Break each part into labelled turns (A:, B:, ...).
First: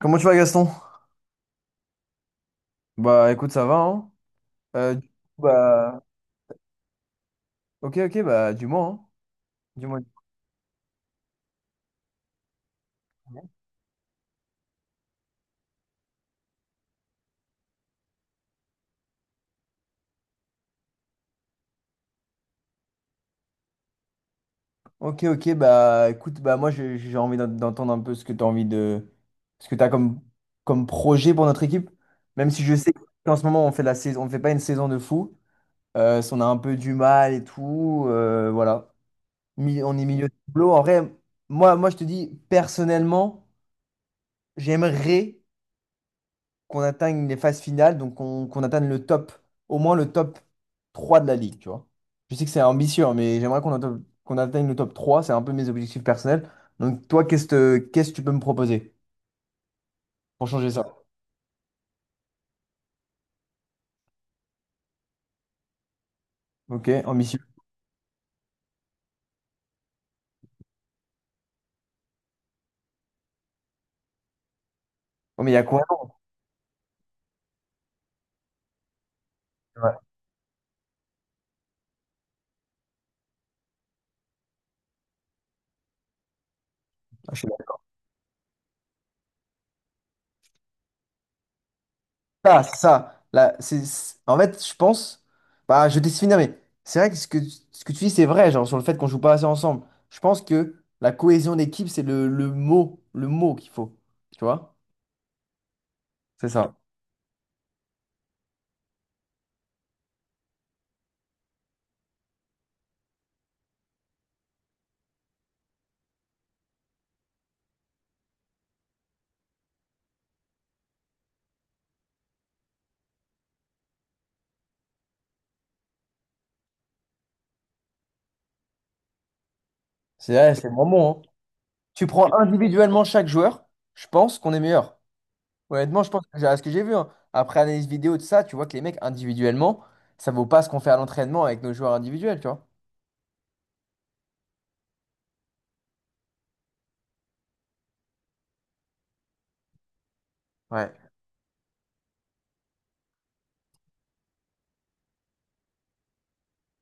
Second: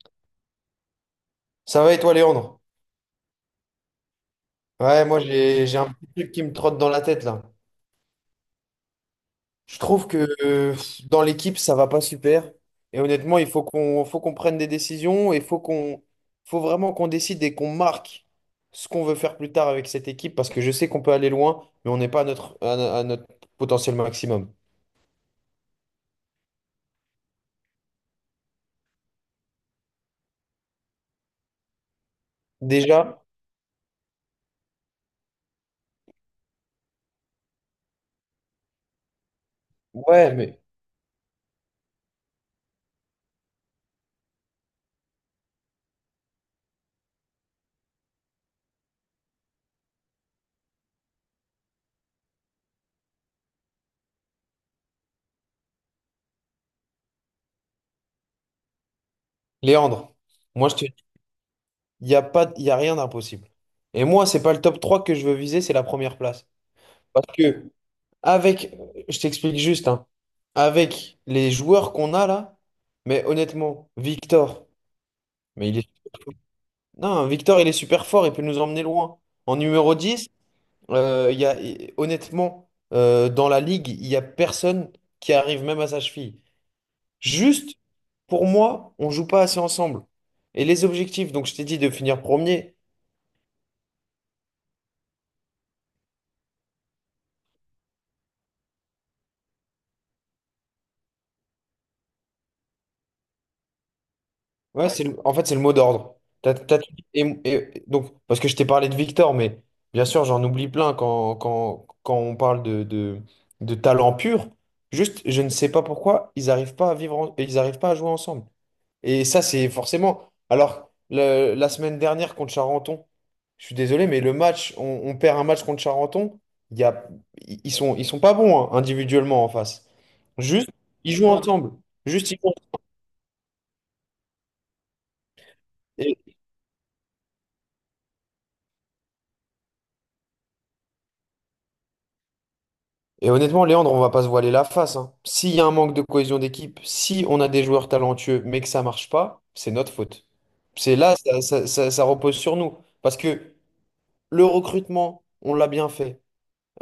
A: Comment tu vas, Gaston?
B: Ça va et toi, Léandre?
A: Bah écoute, ça va, hein. Euh,
B: Ouais,
A: du coup,
B: moi j'ai un
A: bah
B: petit truc qui me trotte dans la tête là.
A: ok ok bah dis-moi, hein.
B: Je
A: Dis-moi.
B: trouve que dans l'équipe, ça va pas super. Et honnêtement, il faut qu'on prenne des décisions et faut vraiment qu'on décide et qu'on marque ce qu'on veut faire plus tard avec cette équipe parce que je sais qu'on peut aller loin, mais on n'est pas à notre, à, à notre potentiel maximum.
A: Ok ok bah écoute, bah moi j'ai envie d'entendre un peu ce que tu as envie de ce que tu as comme projet pour notre équipe, même si je sais
B: Déjà,
A: qu'en ce moment on fait la saison, on fait pas une saison de fou, si on a un peu du mal et tout, voilà. On est milieu
B: ouais,
A: de
B: mais
A: tableau en vrai. Moi, je te dis personnellement, j'aimerais qu'on atteigne les phases finales, donc qu'on atteigne le top, au moins le top 3 de la ligue, tu vois. Je sais que c'est ambitieux, hein, mais j'aimerais qu'on atteigne le top 3, c'est un peu mes objectifs personnels. Donc toi, qu'est-ce que tu peux me proposer
B: Léandre,
A: pour
B: moi
A: changer
B: je
A: ça?
B: te dis, il n'y a pas, il y a rien d'impossible. Et moi, c'est pas le top 3 que je veux viser, c'est la première place.
A: Ok,
B: Parce
A: ambitieux.
B: que Avec, je t'explique juste, hein. Avec les joueurs qu'on a là, mais honnêtement, Victor,
A: Oh, mais il y a
B: mais il
A: quoi
B: est...
A: d'autre?
B: Non, Victor, il est super fort, il peut nous emmener loin. En numéro
A: Ouais.
B: dix, il y a, honnêtement, dans la ligue, il n'y a personne qui arrive même à sa cheville.
A: Je sais
B: Juste,
A: pas.
B: pour moi, on joue pas assez ensemble. Et les objectifs, donc je t'ai dit de finir
A: Ah,
B: premier.
A: c'est ça. Là, en fait, je pense, bah, je vais te laisse finir, mais c'est vrai que ce que tu dis, c'est vrai, genre sur le fait qu'on joue pas assez ensemble. Je pense que la cohésion d'équipe, c'est le mot, le mot qu'il faut, tu vois?
B: Ouais, en fait, c'est le mot d'ordre.
A: C'est
B: T'as-
A: ça.
B: t'as tout dit. Et, donc, parce que je t'ai parlé de Victor, mais bien sûr, j'en oublie plein quand on parle de, de talent pur. Juste, je ne sais pas pourquoi ils n'arrivent pas à vivre, ils arrivent pas à jouer ensemble. Et ça, c'est forcément. Alors, la semaine dernière contre Charenton, je suis désolé, mais le match, on perd un match contre Charenton. Il y a, ils sont pas bons, hein, individuellement en face.
A: C'est ouais, c'est
B: Juste,
A: vraiment
B: ils
A: bon,
B: jouent
A: hein.
B: ensemble.
A: Tu
B: Juste,
A: prends
B: ils
A: individuellement chaque joueur, je pense qu'on est meilleur. Honnêtement, je pense
B: jouent.
A: à ce que j'ai vu, hein. Après analyse vidéo, de ça, tu vois que les mecs individuellement, ça vaut pas ce qu'on fait à l'entraînement avec nos joueurs individuels, tu vois.
B: Et honnêtement, Léandre, on va pas se voiler la face, hein. S'il y a un manque de cohésion d'équipe, si on a des joueurs talentueux mais que ça marche pas, c'est notre faute.
A: Ouais.
B: C'est là, ça, ça repose sur nous. Parce que le recrutement, on l'a bien fait.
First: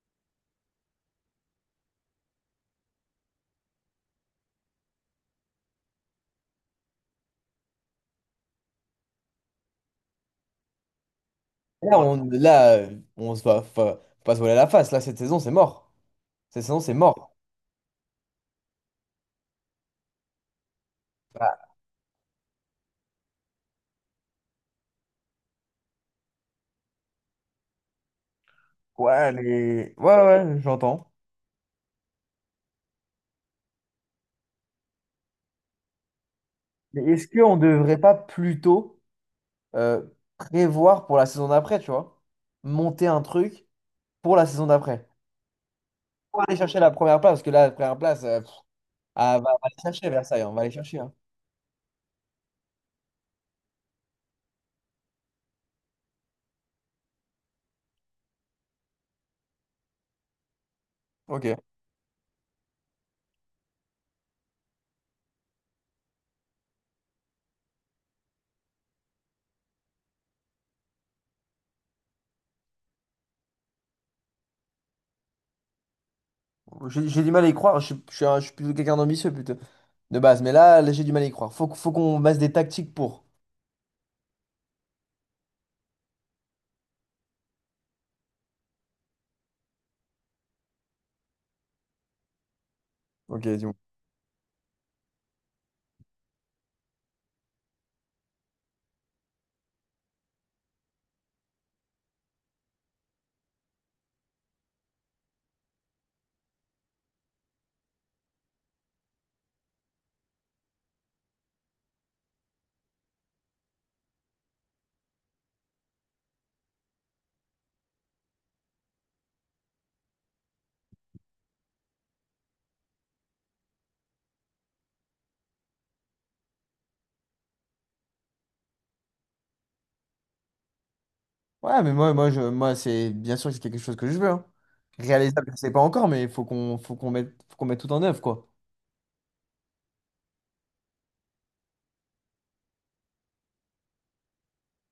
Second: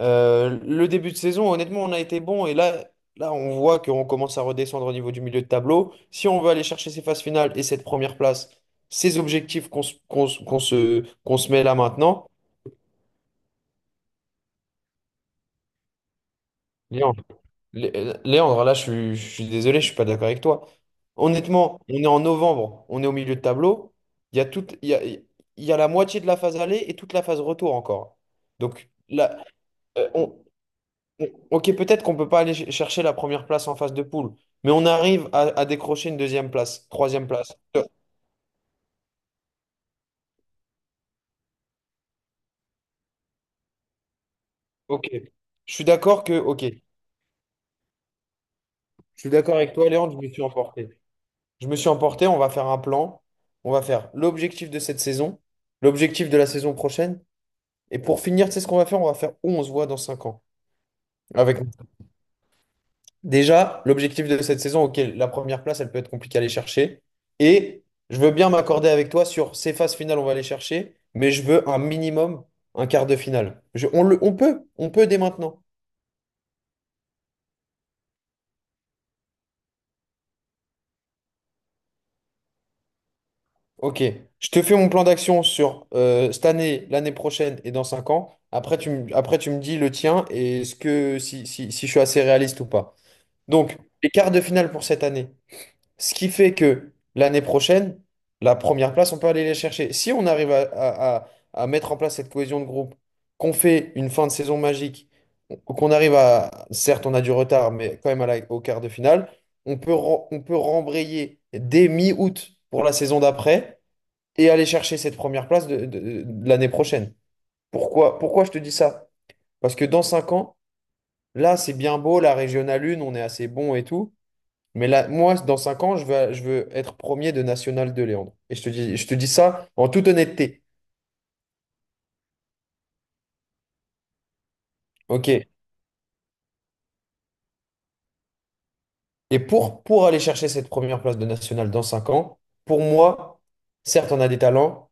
B: Le début de saison, honnêtement, on a été bon. Et là, là, on voit qu'on commence à redescendre au niveau du milieu de tableau. Si on veut aller chercher ces phases finales et cette première place, ces objectifs qu'on se met là
A: Là,
B: maintenant.
A: on, là, on se va, faut pas se voiler la face. Là, cette saison, c'est mort. Cette saison, c'est mort.
B: Léandre, là, je suis désolé, je suis pas d'accord avec toi. Honnêtement, on est en novembre, on est au milieu de tableau. Il y a toute, il y a la moitié de la phase aller et toute la phase retour encore. Donc
A: Ouais,
B: là,
A: mais...
B: euh,
A: Ouais,
B: on-
A: ouais, j'entends.
B: ok, peut-être qu'on peut pas aller chercher la première place en phase de poule, mais on arrive à, décrocher une deuxième place,
A: Mais est-ce
B: troisième
A: qu'on
B: place.
A: ne devrait pas plutôt euh, prévoir pour la saison d'après, tu vois? Monter un truc pour la saison d'après.
B: Ok,
A: Pour aller
B: je
A: chercher la première place, parce que là, la première place... pff,
B: suis
A: ah, va,
B: d'accord
A: va
B: avec
A: les
B: toi,
A: chercher,
B: Léandre, je me
A: Versailles,
B: suis
A: on va les
B: emporté.
A: chercher, hein.
B: Je me suis emporté. On va faire un plan. On va faire l'objectif de cette saison, l'objectif de la saison prochaine. Et pour finir, tu sais ce qu'on va faire? On va faire où on se voit dans 5 ans.
A: Ok.
B: Avec déjà l'objectif de cette saison, ok, la première place, elle peut être compliquée à aller chercher. Et je veux bien m'accorder avec toi sur ces phases finales, on va aller chercher, mais je veux un minimum, un quart de finale. On peut dès maintenant.
A: J'ai du mal à y croire. Je suis plutôt quelqu'un d'ambitieux, plutôt. De base. Mais là, là, j'ai du mal à y croire. Faut, faut qu'on base des tactiques pour.
B: Ok, je te fais mon plan d'action sur cette année, l'année prochaine et dans 5 ans. Après, tu me dis le tien et ce que si, je suis assez réaliste ou pas.
A: Ok, dis-moi.
B: Donc, les quarts de finale pour cette année. Ce qui fait que l'année prochaine, la première place, on peut aller les chercher. Si on arrive à, à mettre en place cette cohésion de groupe, qu'on fait une fin de saison magique, qu'on arrive à, certes, on a du retard, mais quand même à au quart de finale, on peut rembrayer dès mi-août pour la saison d'après et aller chercher cette première place de, de l'année prochaine. Pourquoi, je te dis ça? Parce que dans 5 ans, là, c'est bien beau, la régionale 1, on est assez bon et tout. Mais là, moi, dans 5 ans, je veux être premier de National de Léandre. Et je te dis ça en toute honnêteté.
A: Ouais, mais moi, c'est bien sûr que c'est quelque chose que je veux, hein.
B: OK.
A: Réalisable, je sais pas encore, mais il faut qu'on mette, faut qu'on mette tout en œuvre, quoi.
B: Et pour, aller chercher cette première place de National dans 5 ans, pour moi, certes, on a des talents,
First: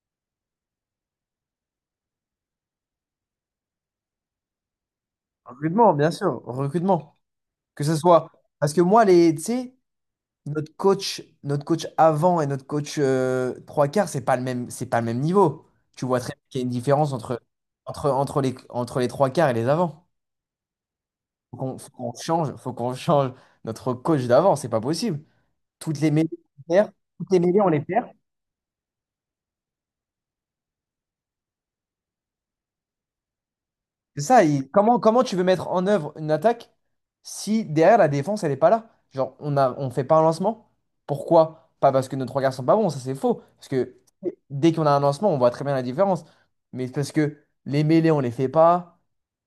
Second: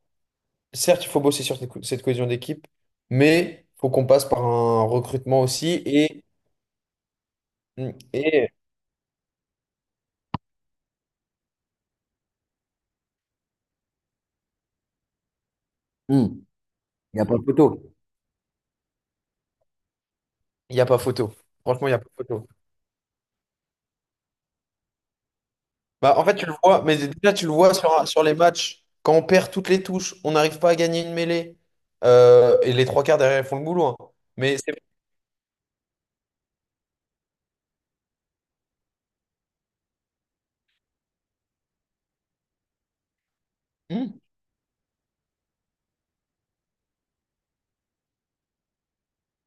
B: certes, il faut bosser sur cette cohésion d'équipe, mais il faut qu'on passe par un recrutement aussi.
A: Recrutement, bien
B: Et,
A: sûr. Recrutement. Que ce soit.
B: et
A: Parce que moi, les, tu sais, notre coach avant et notre coach trois quarts, c'est pas le même, c'est pas le même niveau. Tu vois très bien qu'il y a une différence
B: Il y a pas-
A: entre les trois quarts et les avants.
B: il n'y a pas photo.
A: Faut qu'on
B: Franchement,
A: faut
B: il n'y a pas
A: qu'on
B: photo.
A: change, faut qu'on change notre coach d'avant, c'est pas possible. Toutes les
B: Bah, en
A: mêlées,
B: fait, tu le
A: on les
B: vois,
A: perd.
B: mais
A: Toutes
B: déjà,
A: les
B: tu le
A: mêlées, on
B: vois
A: les perd.
B: sur les matchs. Quand on perd toutes les touches, on n'arrive pas à gagner une mêlée. Et les trois quarts derrière, ils font le boulot, hein.
A: C'est ça,
B: Mais
A: il-
B: c'est.
A: comment, comment tu veux mettre en œuvre une attaque si derrière la défense, elle n'est pas là? Genre, on fait pas un lancement. Pourquoi? Pas parce que nos trois garçons sont pas bons, ça c'est faux. Parce que
B: Hmm.
A: dès qu'on a un lancement, on voit très bien la différence. Mais c'est parce que les mêlées, on les fait pas.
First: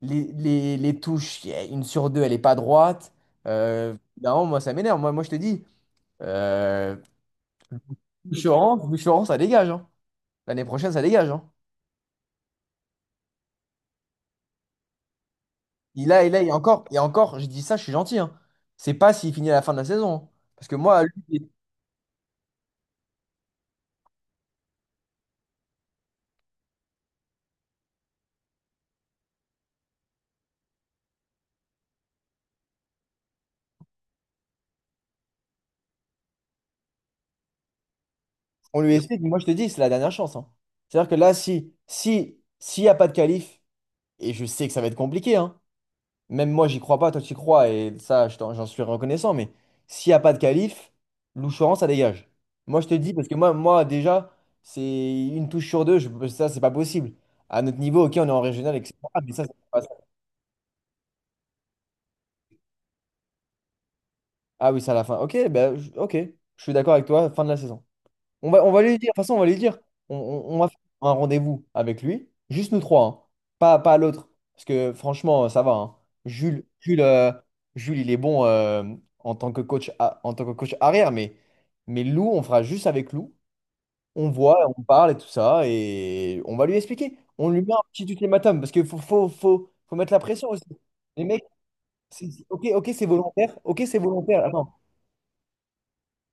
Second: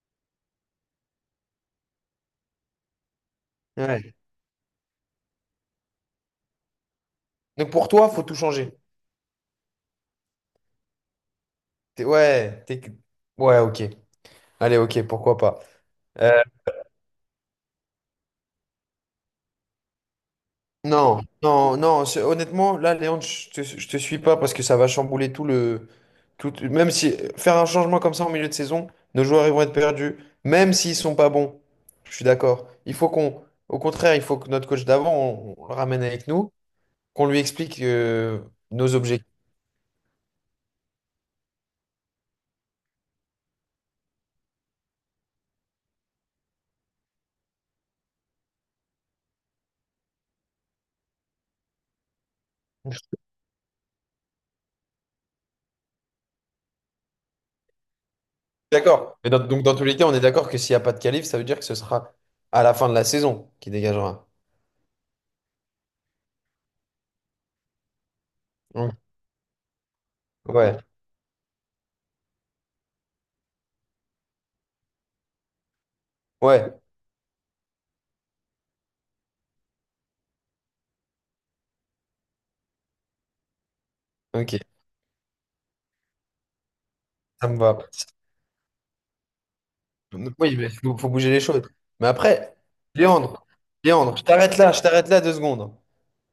A: Les touches, y a une sur deux, elle est pas droite. Euh,
B: Ouais.
A: non, moi, ça m'énerve. Moi, je te dis, euh,
B: Donc pour toi, faut tout changer.
A: Boucheron, Boucheron, ça dégage, hein. L'année prochaine, ça dégage, hein.
B: Ouais, ouais, ok. Allez, ok, pourquoi pas.
A: Il a, il a,
B: Euh,
A: et encore, et encore, je dis ça, je suis gentil, hein. C'est pas s'il finit à la fin de la saison, hein. Parce que moi,
B: non,
A: lui,
B: non, non. Honnêtement, là, Léon, je te suis pas parce que ça va chambouler tout le. Tout, même si faire un changement comme ça en milieu de saison, nos joueurs ils vont être perdus, même s'ils sont pas bons. Je suis d'accord. Au contraire, il faut que notre coach d'avant, on le ramène avec nous, qu'on lui explique
A: on lui
B: nos
A: explique,
B: objectifs.
A: moi je te dis, c'est la dernière chance, hein. C'est-à-dire que là, si, si, s'il n'y a pas de qualif, et je sais que ça va être compliqué, hein. Même moi, j'y crois pas, toi tu y crois, et ça, j'en suis reconnaissant, mais s'il n'y a pas de qualif, Louchoran, ça dégage. Moi, je te dis, parce que moi, déjà, c'est une touche sur deux, je, ça, c'est pas possible. À notre niveau, ok, on est en régional, etc.
B: D'accord. Mais
A: Mais ça, c'est
B: donc dans
A: pas
B: tous
A: ça.
B: les cas, on est d'accord que s'il n'y a pas de qualif, ça veut dire que ce sera à la fin de la saison qui dégagera.
A: Ah oui, c'est à la fin. Ok, ben, ok, je suis d'accord avec toi, fin de la saison. On va lui
B: Mm.
A: dire, de toute façon, on va lui dire. On, on va
B: Ouais,
A: faire un rendez-vous avec lui, juste nous trois, hein. Pas, pas l'autre. Parce que franchement, ça va, hein. Jules,
B: ouais,
A: Jules, Jules, il est bon en tant que coach, en tant que coach arrière, mais, Lou, on fera juste avec Lou. On
B: ok,
A: voit, on parle et tout ça, et on va lui expliquer.
B: ça
A: On
B: me
A: lui met un
B: va.
A: petit ultimatum, parce qu'il faut, faut, mettre la pression
B: Oui,
A: aussi.
B: mais faut
A: Les
B: bouger les
A: mecs,
B: choses. Mais après,
A: ok, ok, c'est
B: Léandre,
A: volontaire. Ok, c'est volontaire. Attends,
B: Je t'arrête là 2 secondes.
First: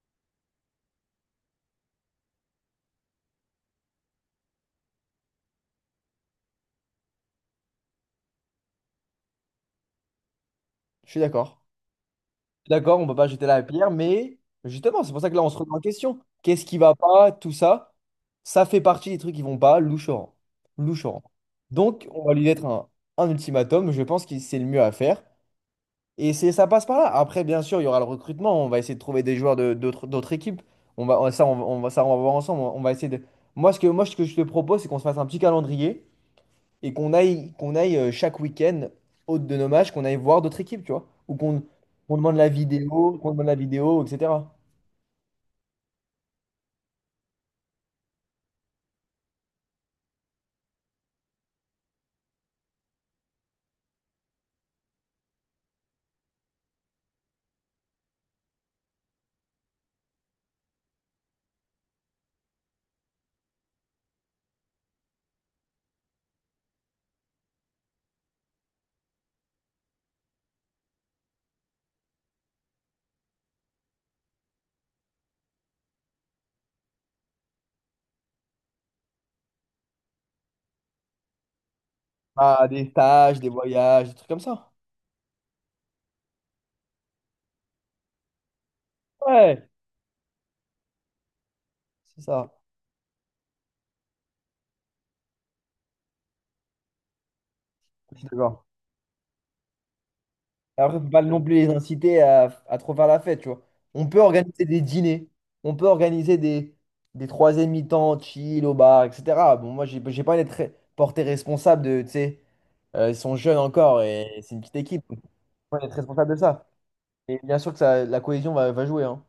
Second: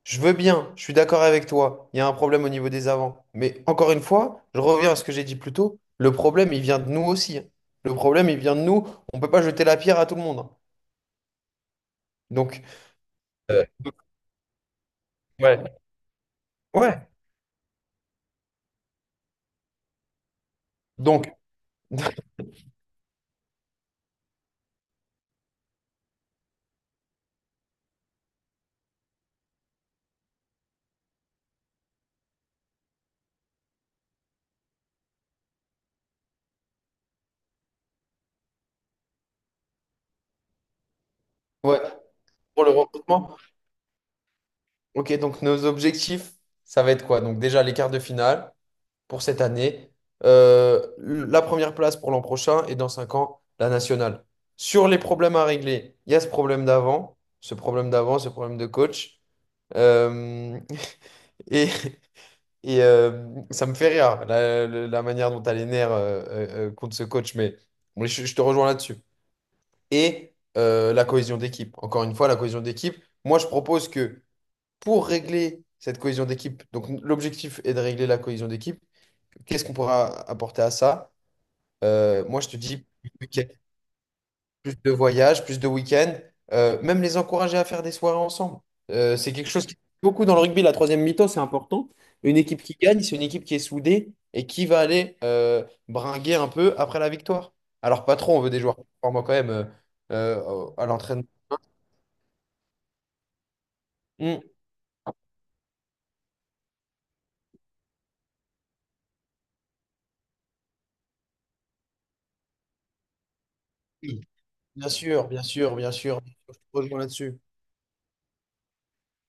B: Je veux bien, je suis d'accord avec toi, il y a un problème au niveau des avants. Mais encore une fois, je reviens à ce que j'ai dit plus tôt, le problème, il vient de nous aussi, hein. Le problème, il vient de nous, on ne peut pas jeter la pierre à tout le monde, hein.
A: je suis d'accord.
B: Donc,
A: D'accord, on peut pas jeter la
B: Euh,
A: pierre, mais justement, c'est pour ça que là, on se remet
B: ouais,
A: en question. Qu'est-ce qui va
B: ouais.
A: pas, tout ça, ça fait partie des trucs qui vont pas, louchoran. Louchoran.
B: Donc,
A: Donc, on va lui mettre un ultimatum, je pense que c'est le mieux à faire. Et c'est, ça passe par là. Après, bien sûr, il y aura le recrutement, on va essayer de trouver des joueurs d'autres équipes. On va, ça, on va- ça, on va voir ensemble. On va essayer de... Moi, ce que je te propose, c'est qu'on se fasse un petit calendrier et qu'on aille chaque week-end, hôte de nos matchs, qu'on aille voir d'autres équipes, tu vois, ou qu'on
B: ouais,
A: qu'on demande la
B: pour le
A: vidéo, qu'on
B: recrutement,
A: demande la vidéo, etc.
B: ok, donc nos objectifs, ça va être quoi? Donc déjà les quarts de finale pour cette année, la première place pour l'an prochain et dans cinq ans, la nationale. Sur les problèmes à régler, il y a ce problème d'avant, ce problème de coach. Euh, et et ça me fait rire, la manière dont tu as les nerfs contre ce coach, mais je te rejoins là-dessus. Et la cohésion d'équipe. Encore une fois, la cohésion d'équipe. Moi, je propose que pour régler cette cohésion d'équipe, donc l'objectif est de régler la cohésion d'équipe, qu'est-ce qu'on pourra apporter à ça? Moi, je te
A: Ah, des
B: dis ok,
A: stages, des voyages, des trucs comme ça.
B: plus de voyages, plus de week-ends, même les encourager à faire des soirées ensemble. C'est quelque chose
A: Ouais,
B: qui beaucoup dans le rugby, la troisième mi-temps, c'est important.
A: c'est
B: Une
A: ça.
B: équipe qui gagne, c'est une équipe qui est soudée et qui va aller bringuer un peu après la victoire. Alors pas
A: Je suis
B: trop, on veut des
A: d'accord.
B: joueurs performants quand même
A: Et
B: à
A: après, faut pas
B: l'entraînement.
A: non plus les inciter à trop faire la fête, tu vois. On peut
B: Mm.
A: organiser des dîners, on peut organiser des troisième mi-temps chill au bar, etc. Bon, moi, j'ai pas envie d'être porté responsable de, tu sais, ils sont jeunes encore
B: Oui,
A: et c'est une petite
B: bien
A: équipe, donc
B: sûr, bien sûr,
A: faut pas
B: bien
A: être
B: sûr.
A: responsable de
B: Je te
A: ça.
B: rejoins là-dessus.
A: Et bien sûr que ça, la cohésion va jouer, hein.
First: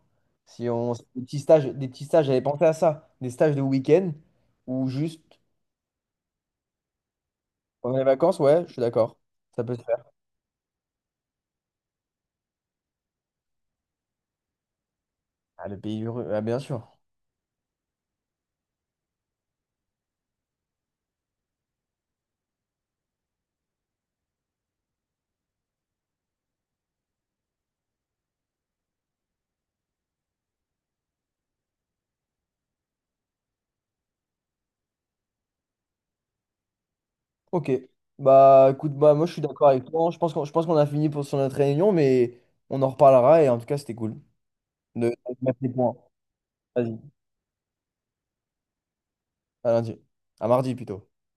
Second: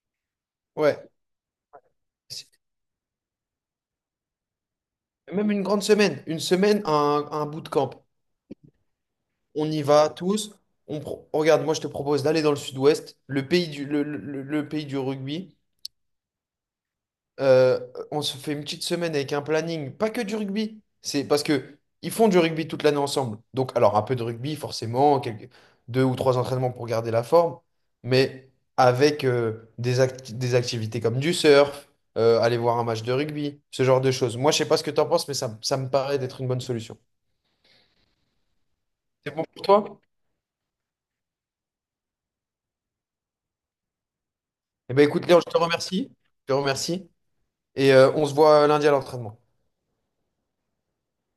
A: Si on, si
B: Ouais.
A: des petits stages, des petits stages, j'avais
B: C'est-
A: pensé à ça. Des stages de week-end ou juste
B: Même une grande semaine. Une semaine, un
A: pendant les
B: bootcamp.
A: vacances, ouais, je suis d'accord. Ça
B: On
A: peut
B: y
A: se faire.
B: va tous. Regarde, moi je te propose d'aller dans le sud-ouest, le pays du rugby.
A: Ah, le pays heureux, ah, bien sûr.
B: Euh, on se fait une petite semaine avec un planning, pas que du rugby. C'est parce que ils font du rugby toute l'année ensemble. Donc, alors un peu de rugby, forcément, deux ou trois entraînements pour garder la forme, mais avec des activités comme du surf, aller voir un match de rugby, ce genre de choses. Moi, je sais pas ce que tu en penses, mais ça me paraît d'être une bonne solution.
A: Ok. Bah écoute, bah moi je
B: C'est
A: suis
B: bon pour
A: d'accord avec
B: toi?
A: toi, hein. Je pense qu'on a fini pour sur notre réunion, mais on en reparlera et en tout cas c'était cool
B: Eh
A: de,
B: ben
A: de
B: écoute, Léon, je
A: mettre
B: te
A: les points.
B: remercie. Je te
A: Vas-y,
B: remercie. Et on se voit lundi à l'entraînement.
A: à lundi. À mardi plutôt.